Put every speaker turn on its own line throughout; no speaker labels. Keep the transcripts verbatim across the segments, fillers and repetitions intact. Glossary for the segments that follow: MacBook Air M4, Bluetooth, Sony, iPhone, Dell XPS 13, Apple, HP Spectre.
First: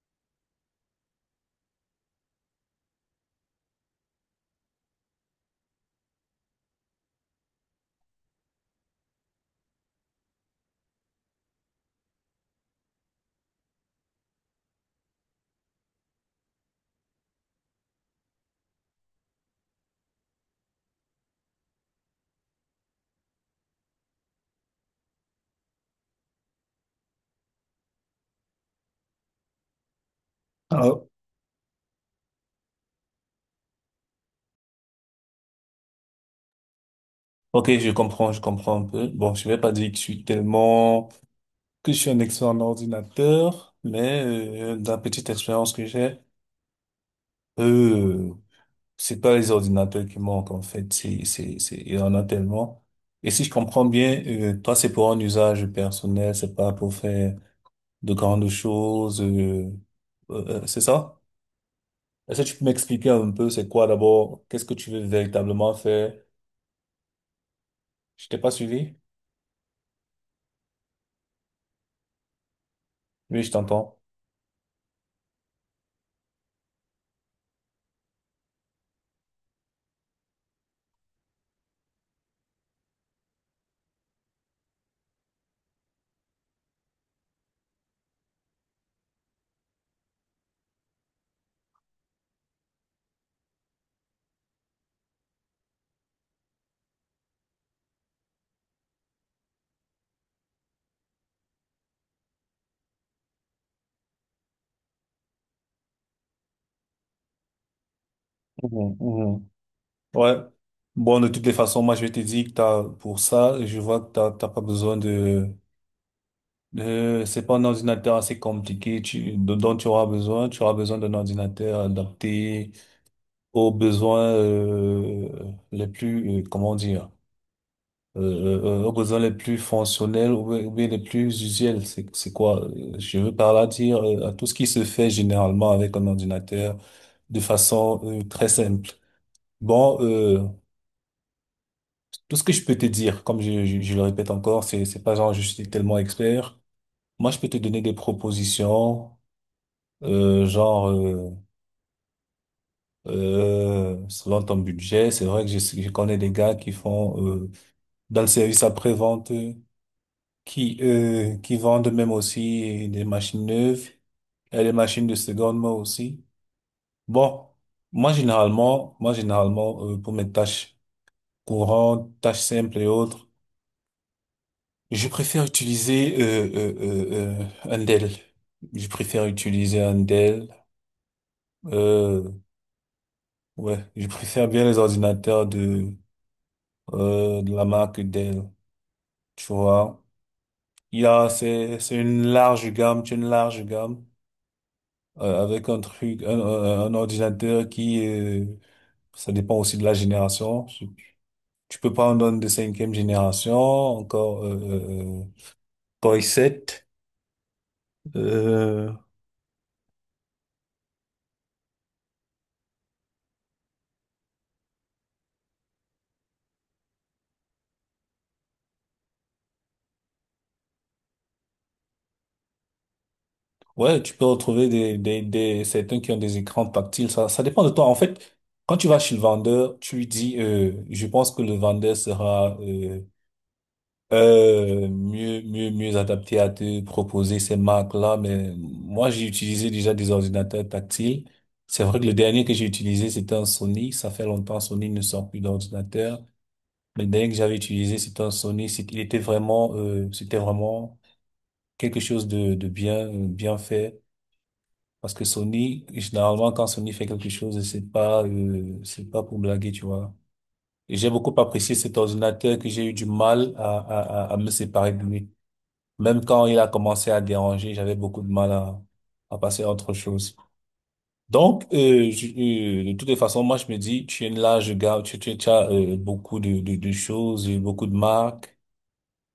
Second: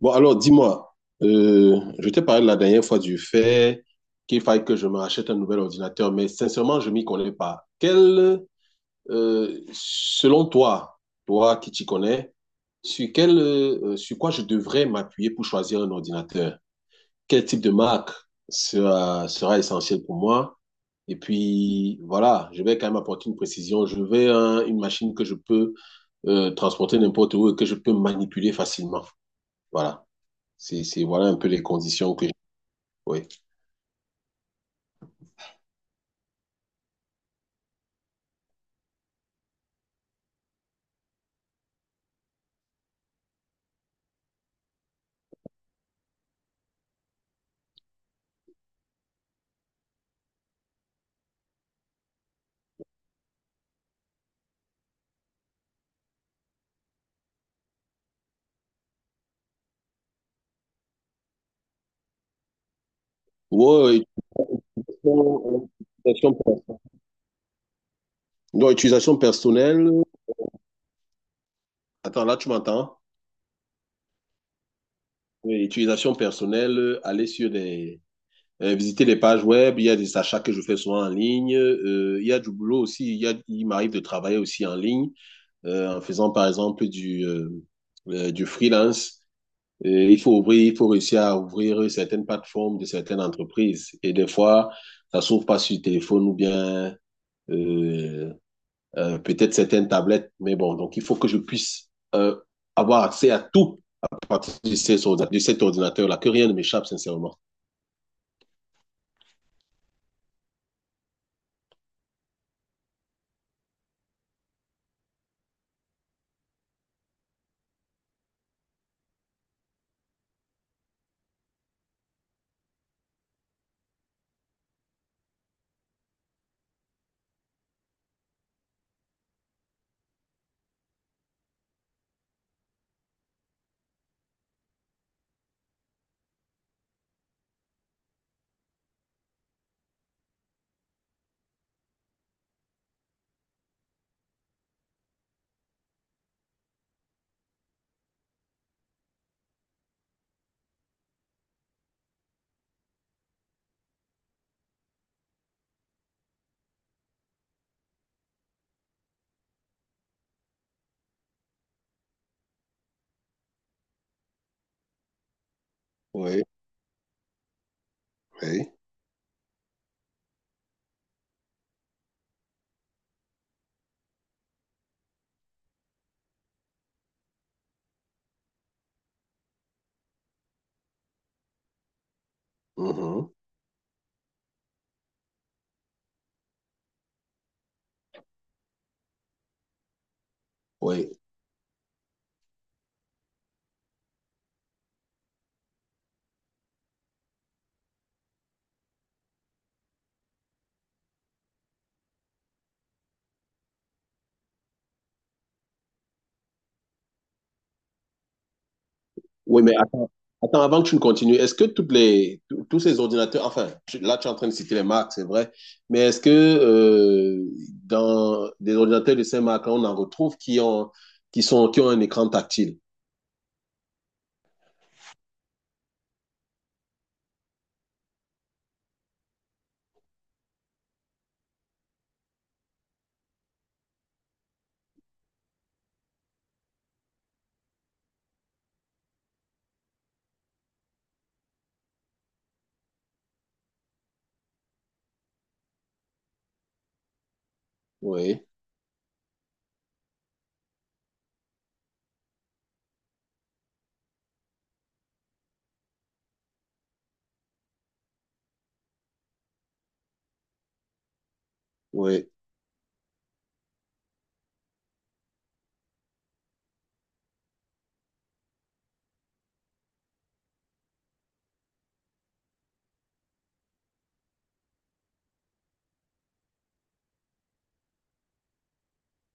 Bon, alors dis-moi, euh, je t'ai parlé la dernière fois du fait qu'il faille que je me rachète un nouvel ordinateur, mais sincèrement, je m'y connais pas. Quel, euh, selon toi, toi qui t'y connais, sur quel, euh, sur quoi je devrais m'appuyer pour choisir un ordinateur? Quel type de marque sera, sera essentiel pour moi? Et puis, voilà, je vais quand même apporter une précision. Je veux un- une machine que je peux euh, transporter n'importe où et que je peux manipuler facilement. Voilà. C'est,
Ah,
c'est, voilà un peu les conditions que j'ai. Ouais.
ok, je comprends, je comprends un peu. Bon, je vais pas dire que je suis tellement, que je suis un expert en ordinateur, mais euh, dans la petite expérience que j'ai, euh, c'est pas les ordinateurs qui manquent, en fait. C'est, c'est, c'est, il y en a tellement. Et si je comprends bien, euh, toi, c'est pour un usage personnel, c'est pas pour faire de grandes choses, euh, euh, euh, c'est ça? Est-ce que tu peux m'expliquer un peu c'est quoi
Ouais,
d'abord? Qu'est-ce que tu veux
utilisation
véritablement faire?
utilisation personnelle.
Je t'ai pas
Donc,
suivi?
utilisation personnelle. Attends, là, tu m'entends?
Oui, je t'entends.
Oui, utilisation personnelle, euh, aller sur des. Euh, visiter les pages web, il y a des achats que je fais souvent en ligne, euh, il y a du boulot aussi, il y a, il m'arrive de travailler aussi en ligne, euh, en faisant par exemple du, euh, euh, du freelance. Et il faut ouvrir, il faut réussir à ouvrir certaines plateformes de certaines entreprises. Et des fois, ça s'ouvre pas sur téléphone ou bien euh, euh, peut-être certaines tablettes. Mais bon, donc il faut que je puisse euh, avoir accès à tout à partir de, ces de cet ordinateur-là, que rien ne m'échappe, sincèrement.
Mhm, mhm. Ouais. Bon, de toutes les façons, moi, je te dis que t'as, pour ça, je vois que t'as, t'as pas besoin de, de, c'est pas un ordinateur assez compliqué tu, de- dont tu auras besoin. Tu auras besoin d'un ordinateur adapté aux besoins, euh, les plus, euh, comment dire, euh, euh, euh, aux besoins les plus fonctionnels ou bien ou bien les plus usuels. C'est, c'est quoi? euh, Je veux par là dire, euh, à tout ce qui se fait généralement avec un ordinateur de façon, euh, très simple. Bon, euh, tout ce que je peux te dire, comme je, je, je le répète encore, c'est, c'est pas genre je suis tellement expert. Moi, je peux te donner des propositions, euh, genre euh, euh, selon ton budget. C'est vrai que je, je connais des gars qui font euh, dans le service après-vente, euh, qui euh, qui vendent même aussi des machines neuves et des machines de seconde main aussi.
Oui,
Bon, moi
oui.
généralement, moi généralement euh, pour mes tâches courantes, tâches simples et autres. Je préfère utiliser euh, euh, euh, euh, Andel. Je préfère utiliser Andel. Euh,
Mhm.
ouais, je préfère bien les ordinateurs de euh, de la marque Dell. Tu vois, il y
Oui.
a c'est c'est une large gamme, c'est une large gamme euh, avec un truc, un, un- un ordinateur qui euh, ça dépend aussi de la génération. Tu peux prendre un de cinquième génération, encore euh, euh, Core i sept.
Oui, mais attends, attends, avant que tu ne continues, est-ce que toutes les, tous tous ces ordinateurs, enfin, tu- là tu es en train de citer les marques, c'est vrai, mais est-ce que euh, dans des ordinateurs de ces marques-là, on en retrouve qui ont, qui sont, qui ont un écran tactile?
Ouais, tu peux retrouver des, des, des, certains qui ont des écrans tactiles. Ça, ça dépend de toi. En fait, quand tu vas chez le vendeur, tu lui dis, euh, je pense que le vendeur sera, euh, euh, mieux, mieux, mieux adapté à te proposer ces marques-là. Mais moi, j'ai utilisé déjà des ordinateurs tactiles. C'est vrai que le dernier que j'ai utilisé, c'était un Sony. Ça fait longtemps, Sony ne sort plus d'ordinateur. Mais le dernier que j'avais utilisé, c'était un
Oui,
Sony. C'est- Il était vraiment, euh, c'était vraiment quelque chose de, de bien, bien fait. Parce que Sony, généralement, quand Sony fait quelque chose, c'est pas, euh, c'est pas pour blaguer, tu vois. Et j'ai beaucoup apprécié cet
oui,
ordinateur que j'ai eu du mal à, à, à à me séparer de lui. Même quand il a commencé à déranger, j'avais beaucoup de mal à, à passer à autre chose. Donc, euh, je- euh, de toutes les façons, moi, je me dis, tu es là, je garde, tu, tu, tu as euh, beaucoup de, de, de choses, euh, beaucoup de marques.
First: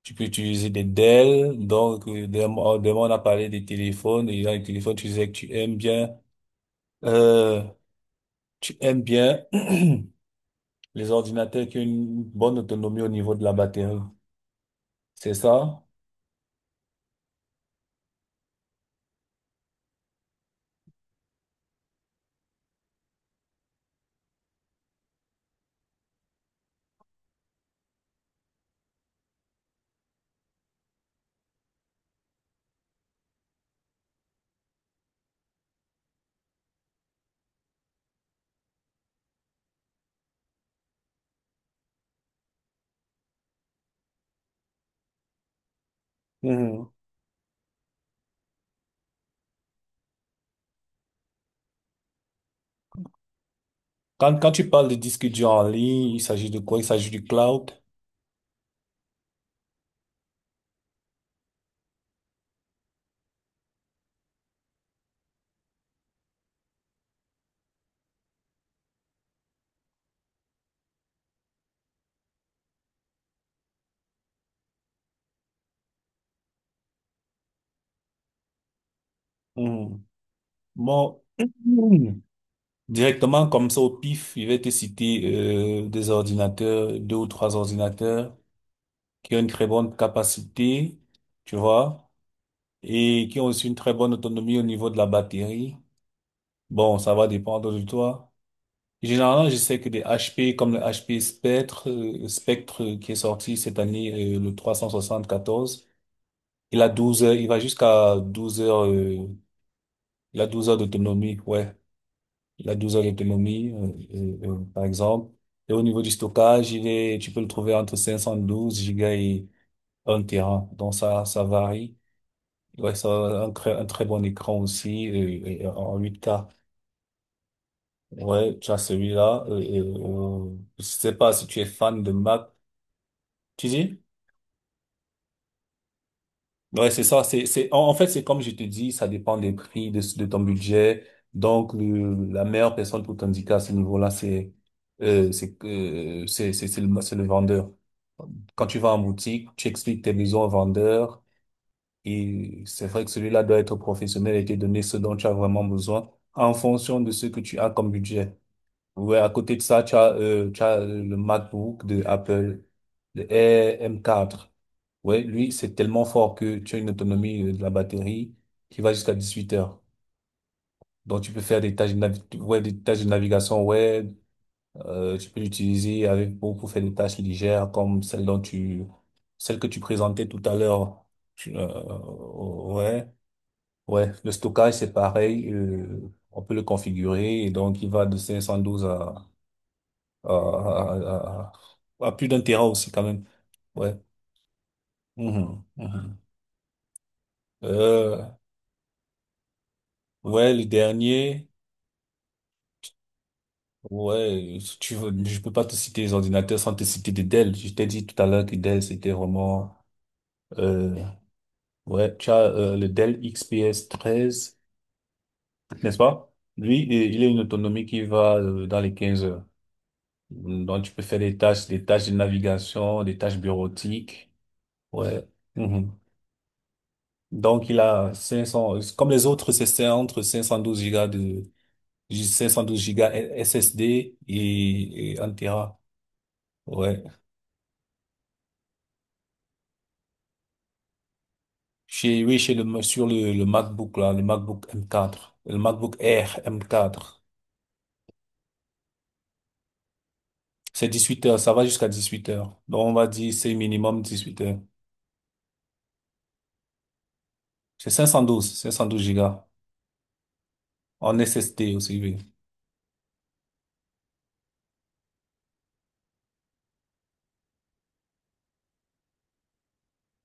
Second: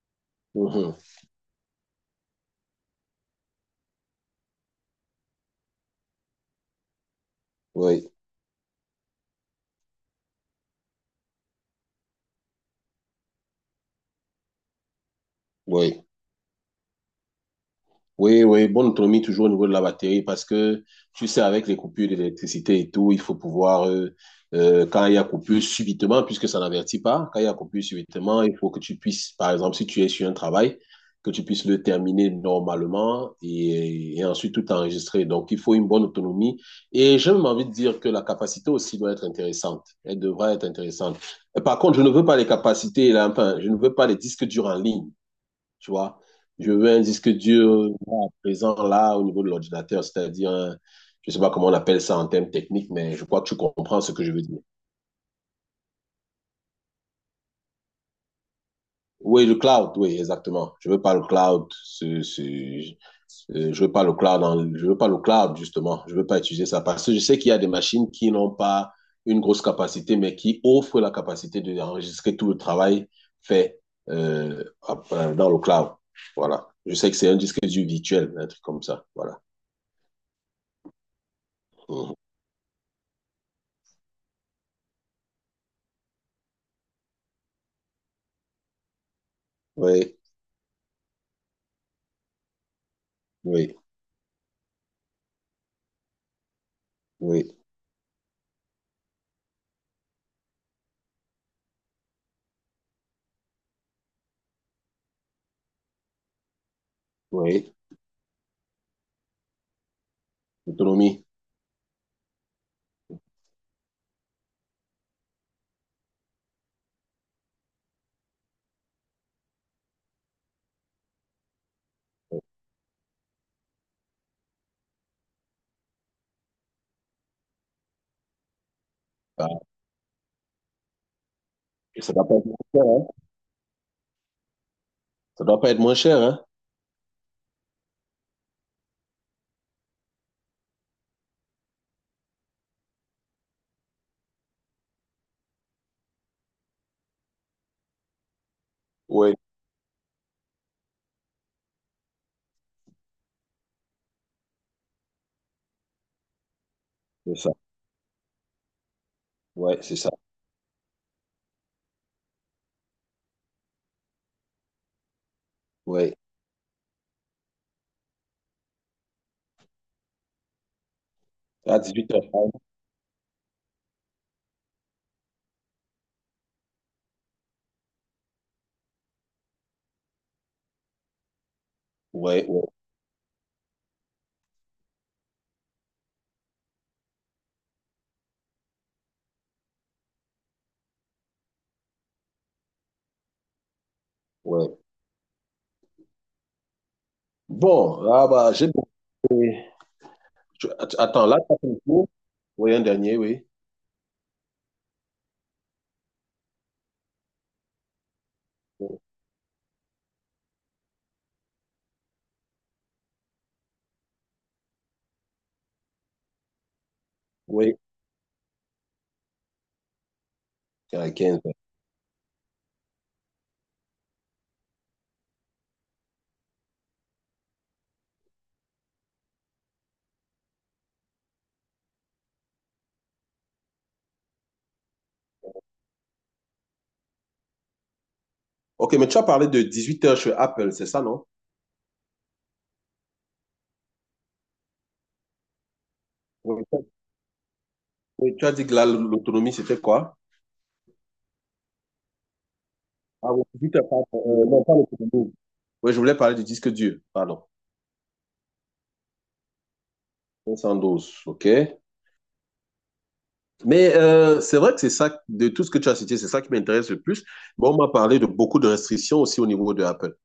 Tu peux utiliser des
mhm,
Dell. Donc, euh, demain, demain, on a parlé des téléphones. Et là, les téléphones, tu disais que tu aimes bien. Euh,
oui,
Tu aimes bien les ordinateurs qui ont une bonne autonomie au niveau de la batterie, c'est ça?
oui. Oui, oui, bonne autonomie toujours au niveau de la batterie parce que tu sais, avec les coupures d'électricité et tout, il faut pouvoir, euh, euh, quand il y a coupure subitement, puisque ça n'avertit pas, quand il y a coupure subitement, il faut que tu puisses, par exemple, si tu es sur un travail, que tu puisses le terminer normalement et, et ensuite tout enregistrer. Donc, il faut une bonne autonomie. Et j'ai même envie de dire que la capacité aussi doit être intéressante. Elle devrait être intéressante. Par contre, je ne veux pas les capacités, là, enfin, je ne veux pas les disques durs en ligne. Tu vois, je veux
Mhm.
un disque dur là, à présent là au niveau de l'ordinateur, c'est-à-dire, un- je sais pas comment on appelle ça en termes techniques, mais je crois que tu comprends ce que je
Quand,
veux
quand
dire.
tu parles de disque dur en ligne, il s'agit de quoi? Il s'agit du cloud.
Oui, le cloud, oui, exactement. Je veux pas le cloud, ce, ce- euh, je veux pas le cloud, en- je veux pas le cloud justement. Je veux pas utiliser ça parce que je sais qu'il y a des machines qui n'ont pas une grosse capacité, mais qui offrent la capacité d'enregistrer tout le travail fait euh, à- dans le cloud. Voilà. Je sais que c'est un disque dur virtuel, un truc comme ça. Voilà.
Mhm. Bon.
Mhm.
Mhm. Directement comme ça au pif, il va te citer euh, des ordinateurs, deux ou trois ordinateurs qui ont une très bonne
Oui,
capacité, tu vois, et qui ont aussi
oui,
une très bonne autonomie au niveau de la batterie. Bon, ça va
oui,
dépendre de toi. Généralement, je sais que des H P comme le H P Spectre, euh, Spectre euh, qui est sorti cette année, euh, le quatorze, il a douze heures, il va
oui.
jusqu'à douze heures, euh, il a douze heures
L'autonomie.
d'autonomie, ouais. Il a douze heures d'autonomie, euh, euh, euh, par exemple. Et au niveau du stockage, il est, tu peux le trouver entre cinq cent douze gigas et un téra. Donc ça, ça varie. Ouais, ça a un très, un très bon écran aussi, euh, euh, en huit k. Ouais, tu as celui-là.
Ah,
Euh, euh, euh, je sais pas si tu es
et
fan de
ça doit pas être
Mac.
moins cher, hein?
Tu dis?
Ça doit pas être moins cher, hein?
Ouais, c'est ça. C'est, c'est, en, en fait, c'est comme je te dis, ça dépend des prix, de, de ton budget. Donc, le- la meilleure personne pour t'indiquer à ce niveau-là, c'est, euh, c'est, euh, c'est, c'est, c'est le, c'est le vendeur. Quand tu vas en
Oui,
boutique, tu expliques tes besoins au vendeur et c'est vrai que celui-là doit être professionnel et te donner ce dont tu as vraiment besoin en fonction de ce
c'est
que
ça.
tu as comme budget. Ouais, à côté de
Oui,
ça, tu
c'est ça.
as, euh, tu as euh, le MacBook de Apple, le Air M quatre. Ouais, lui, c'est tellement
Oui.
fort que tu as une autonomie euh, de la batterie qui va jusqu'à dix-huit heures. Donc, tu peux faire des
À
tâches de,
dix-huit heures.
navi-
trente.
ouais, des tâches de navigation web. Euh, tu peux l'utiliser avec pour, pour faire des tâches légères comme celle dont tu, celle que tu présentais tout à l'heure. Tu- euh,
Oui, oui,
oh, ouais, ouais. Le stockage, c'est pareil. Euh, on peut le configurer et donc il va de cinq cent douze à euh, à, à- à plus d'un terrain aussi quand même. Ouais.
oui.
Mhm, mhm.
Bon,
Euh,
ah bah, j'ai demandé-
ouais, le
tu- att- attends, là,
dernier.
tu as fait le tour. Oui, un dernier, oui.
Ouais, si tu veux, je peux pas te citer les ordinateurs sans te citer des Dell. Je t'ai dit tout à l'heure que Dell, c'était vraiment, euh, ouais, tu as, euh, le Dell X P S treize, n'est-ce pas? Lui, il il a une
Oui,
autonomie qui va, euh, dans les quinze heures. Donc, tu peux
à
faire des
15 heures.
tâches, des tâches de navigation, des tâches bureautiques. Ouais. Mhm. Donc, il a cinq cents, comme les autres, c'est c'est entre cinq cent douze Go de, cinq cent douze gigas S S D et, et un Tera. Ouais.
OK, mais tu as parlé de dix-huit heures chez Apple, c'est ça, non?
Chez, oui, chez le, sur le, le MacBook, là, le MacBook M quatre, le MacBook Air
Oui.
M quatre.
Oui, tu as dit que là, l'autonomie, c'était quoi?
C'est dix-huit heures, ça va jusqu'à dix-huit heures. Donc, on va dire,
Ah oui,
c'est
huit heures,
minimum
pardon.
dix-huit
Euh,
heures.
non, pas l'autonomie. Oui, je voulais parler du disque dur, pardon.
C'est cinq cent douze, cinq cent douze Go
cinq cent douze,
en
OK.
S S D aussi, oui.
Mais euh, c'est vrai que c'est ça, de tout ce que tu as cité, c'est ça qui m'intéresse le plus. Bon, on m'a parlé de beaucoup de restrictions aussi au niveau de Apple.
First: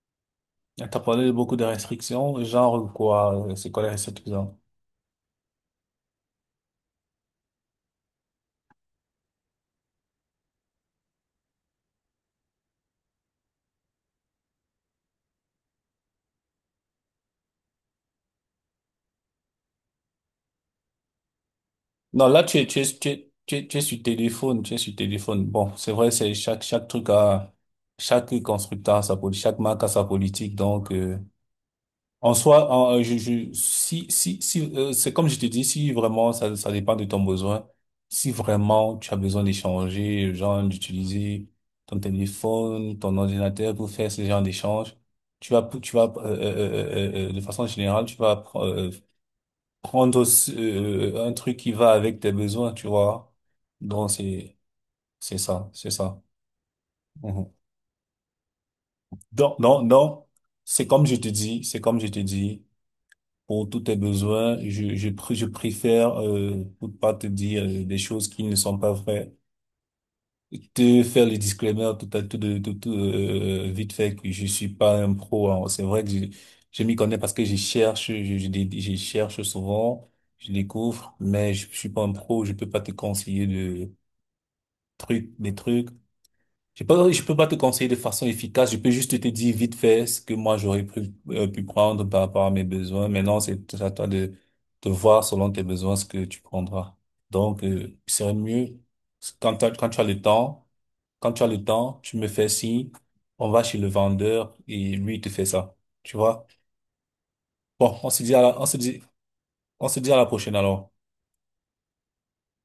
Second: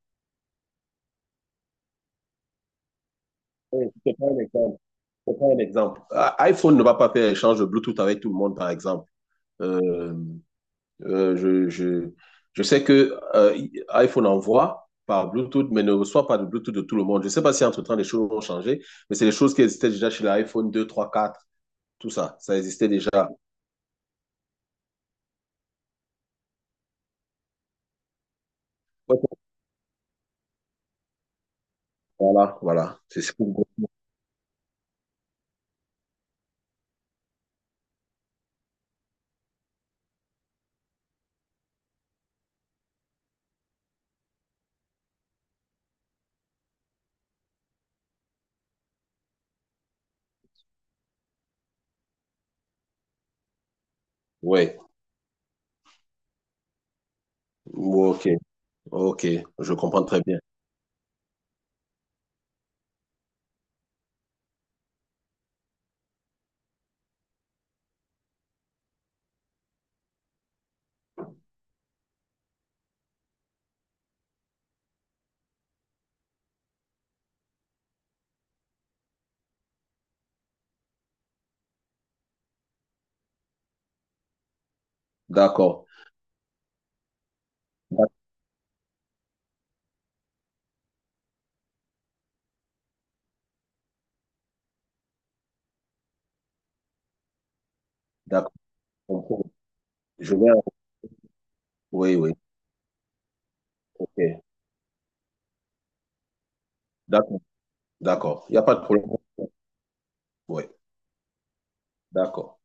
T'as parlé de beaucoup de restrictions, genre quoi, euh, c'est quoi
Oui,
les
je te prends un
restrictions?
exemple. Je te prends un exemple. Ah, iPhone ne va pas faire échange de Bluetooth avec tout le monde, par exemple. Euh, euh, je, je, je sais que euh, iPhone envoie par Bluetooth, mais ne reçoit pas de Bluetooth de tout le monde. Je ne sais pas si entre-temps les choses ont changé, mais c'est des choses qui existaient déjà chez l'iPhone deux, trois, quatre, tout
Non,
ça.
là,
Ça
tu es, tu es,
existait
tu
déjà.
es, tu es, tu es sur téléphone, tu es sur téléphone. Bon, c'est vrai, c'est chaque, chaque truc a, chaque constructeur a sa
Ouais,
politique, chaque marque a sa politique. Donc, euh, en
voilà,
soi, en-
voilà.
euh, je,
C'est ce que-
je, si, si, si, euh, c'est comme je te dis, si vraiment ça, ça dépend de ton besoin, si vraiment tu as besoin d'échanger, genre d'utiliser ton téléphone, ton ordinateur pour faire ce genre d'échange, tu vas, tu vas, euh, euh, euh, euh, euh, de façon générale, tu vas, euh, prendre aussi, euh, un truc qui va avec tes besoins, tu vois. Donc, c'est,
ouais.
c'est ça, c'est ça. Mhm.
Bon, ok. Ok,
Donc,
je
non,
comprends très
non,
bien.
c'est comme je te dis, c'est comme je te dis, pour tous tes besoins, je, je, pr- je préfère, euh, pour pas te dire euh, des choses qui ne sont pas vraies, te faire le disclaimer tout à tout, de, tout, tout, euh, vite fait que je suis pas un pro, hein. C'est vrai que je, je m'y connais parce que je cherche, je, je, dé- je cherche souvent, je découvre, mais je, je suis pas un pro, je peux pas te conseiller trucs, des
D'accord.
trucs. Je peux, je peux pas te conseiller de
D'ac-
façon efficace. Je peux juste te dire vite fait ce que moi j'aurais pu, euh, pu prendre par rapport à mes besoins. Maintenant, c'est à toi de, de voir selon tes besoins ce que tu prendras. Donc, euh, il serait
d'accord.
mieux
Je comprends.
quand t'as- quand tu as le
Je vais.
temps, quand tu as le temps,
Oui,
tu me
oui.
fais signe, on va chez le
Ok.
vendeur et lui il te fait ça. Tu vois?
D'accord.
Bon, on se dit à
D'accord. Il n'y
la,
a
on
pas
se
de
dit,
problème.
on se dit à la prochaine
Oui.
alors.
D'accord.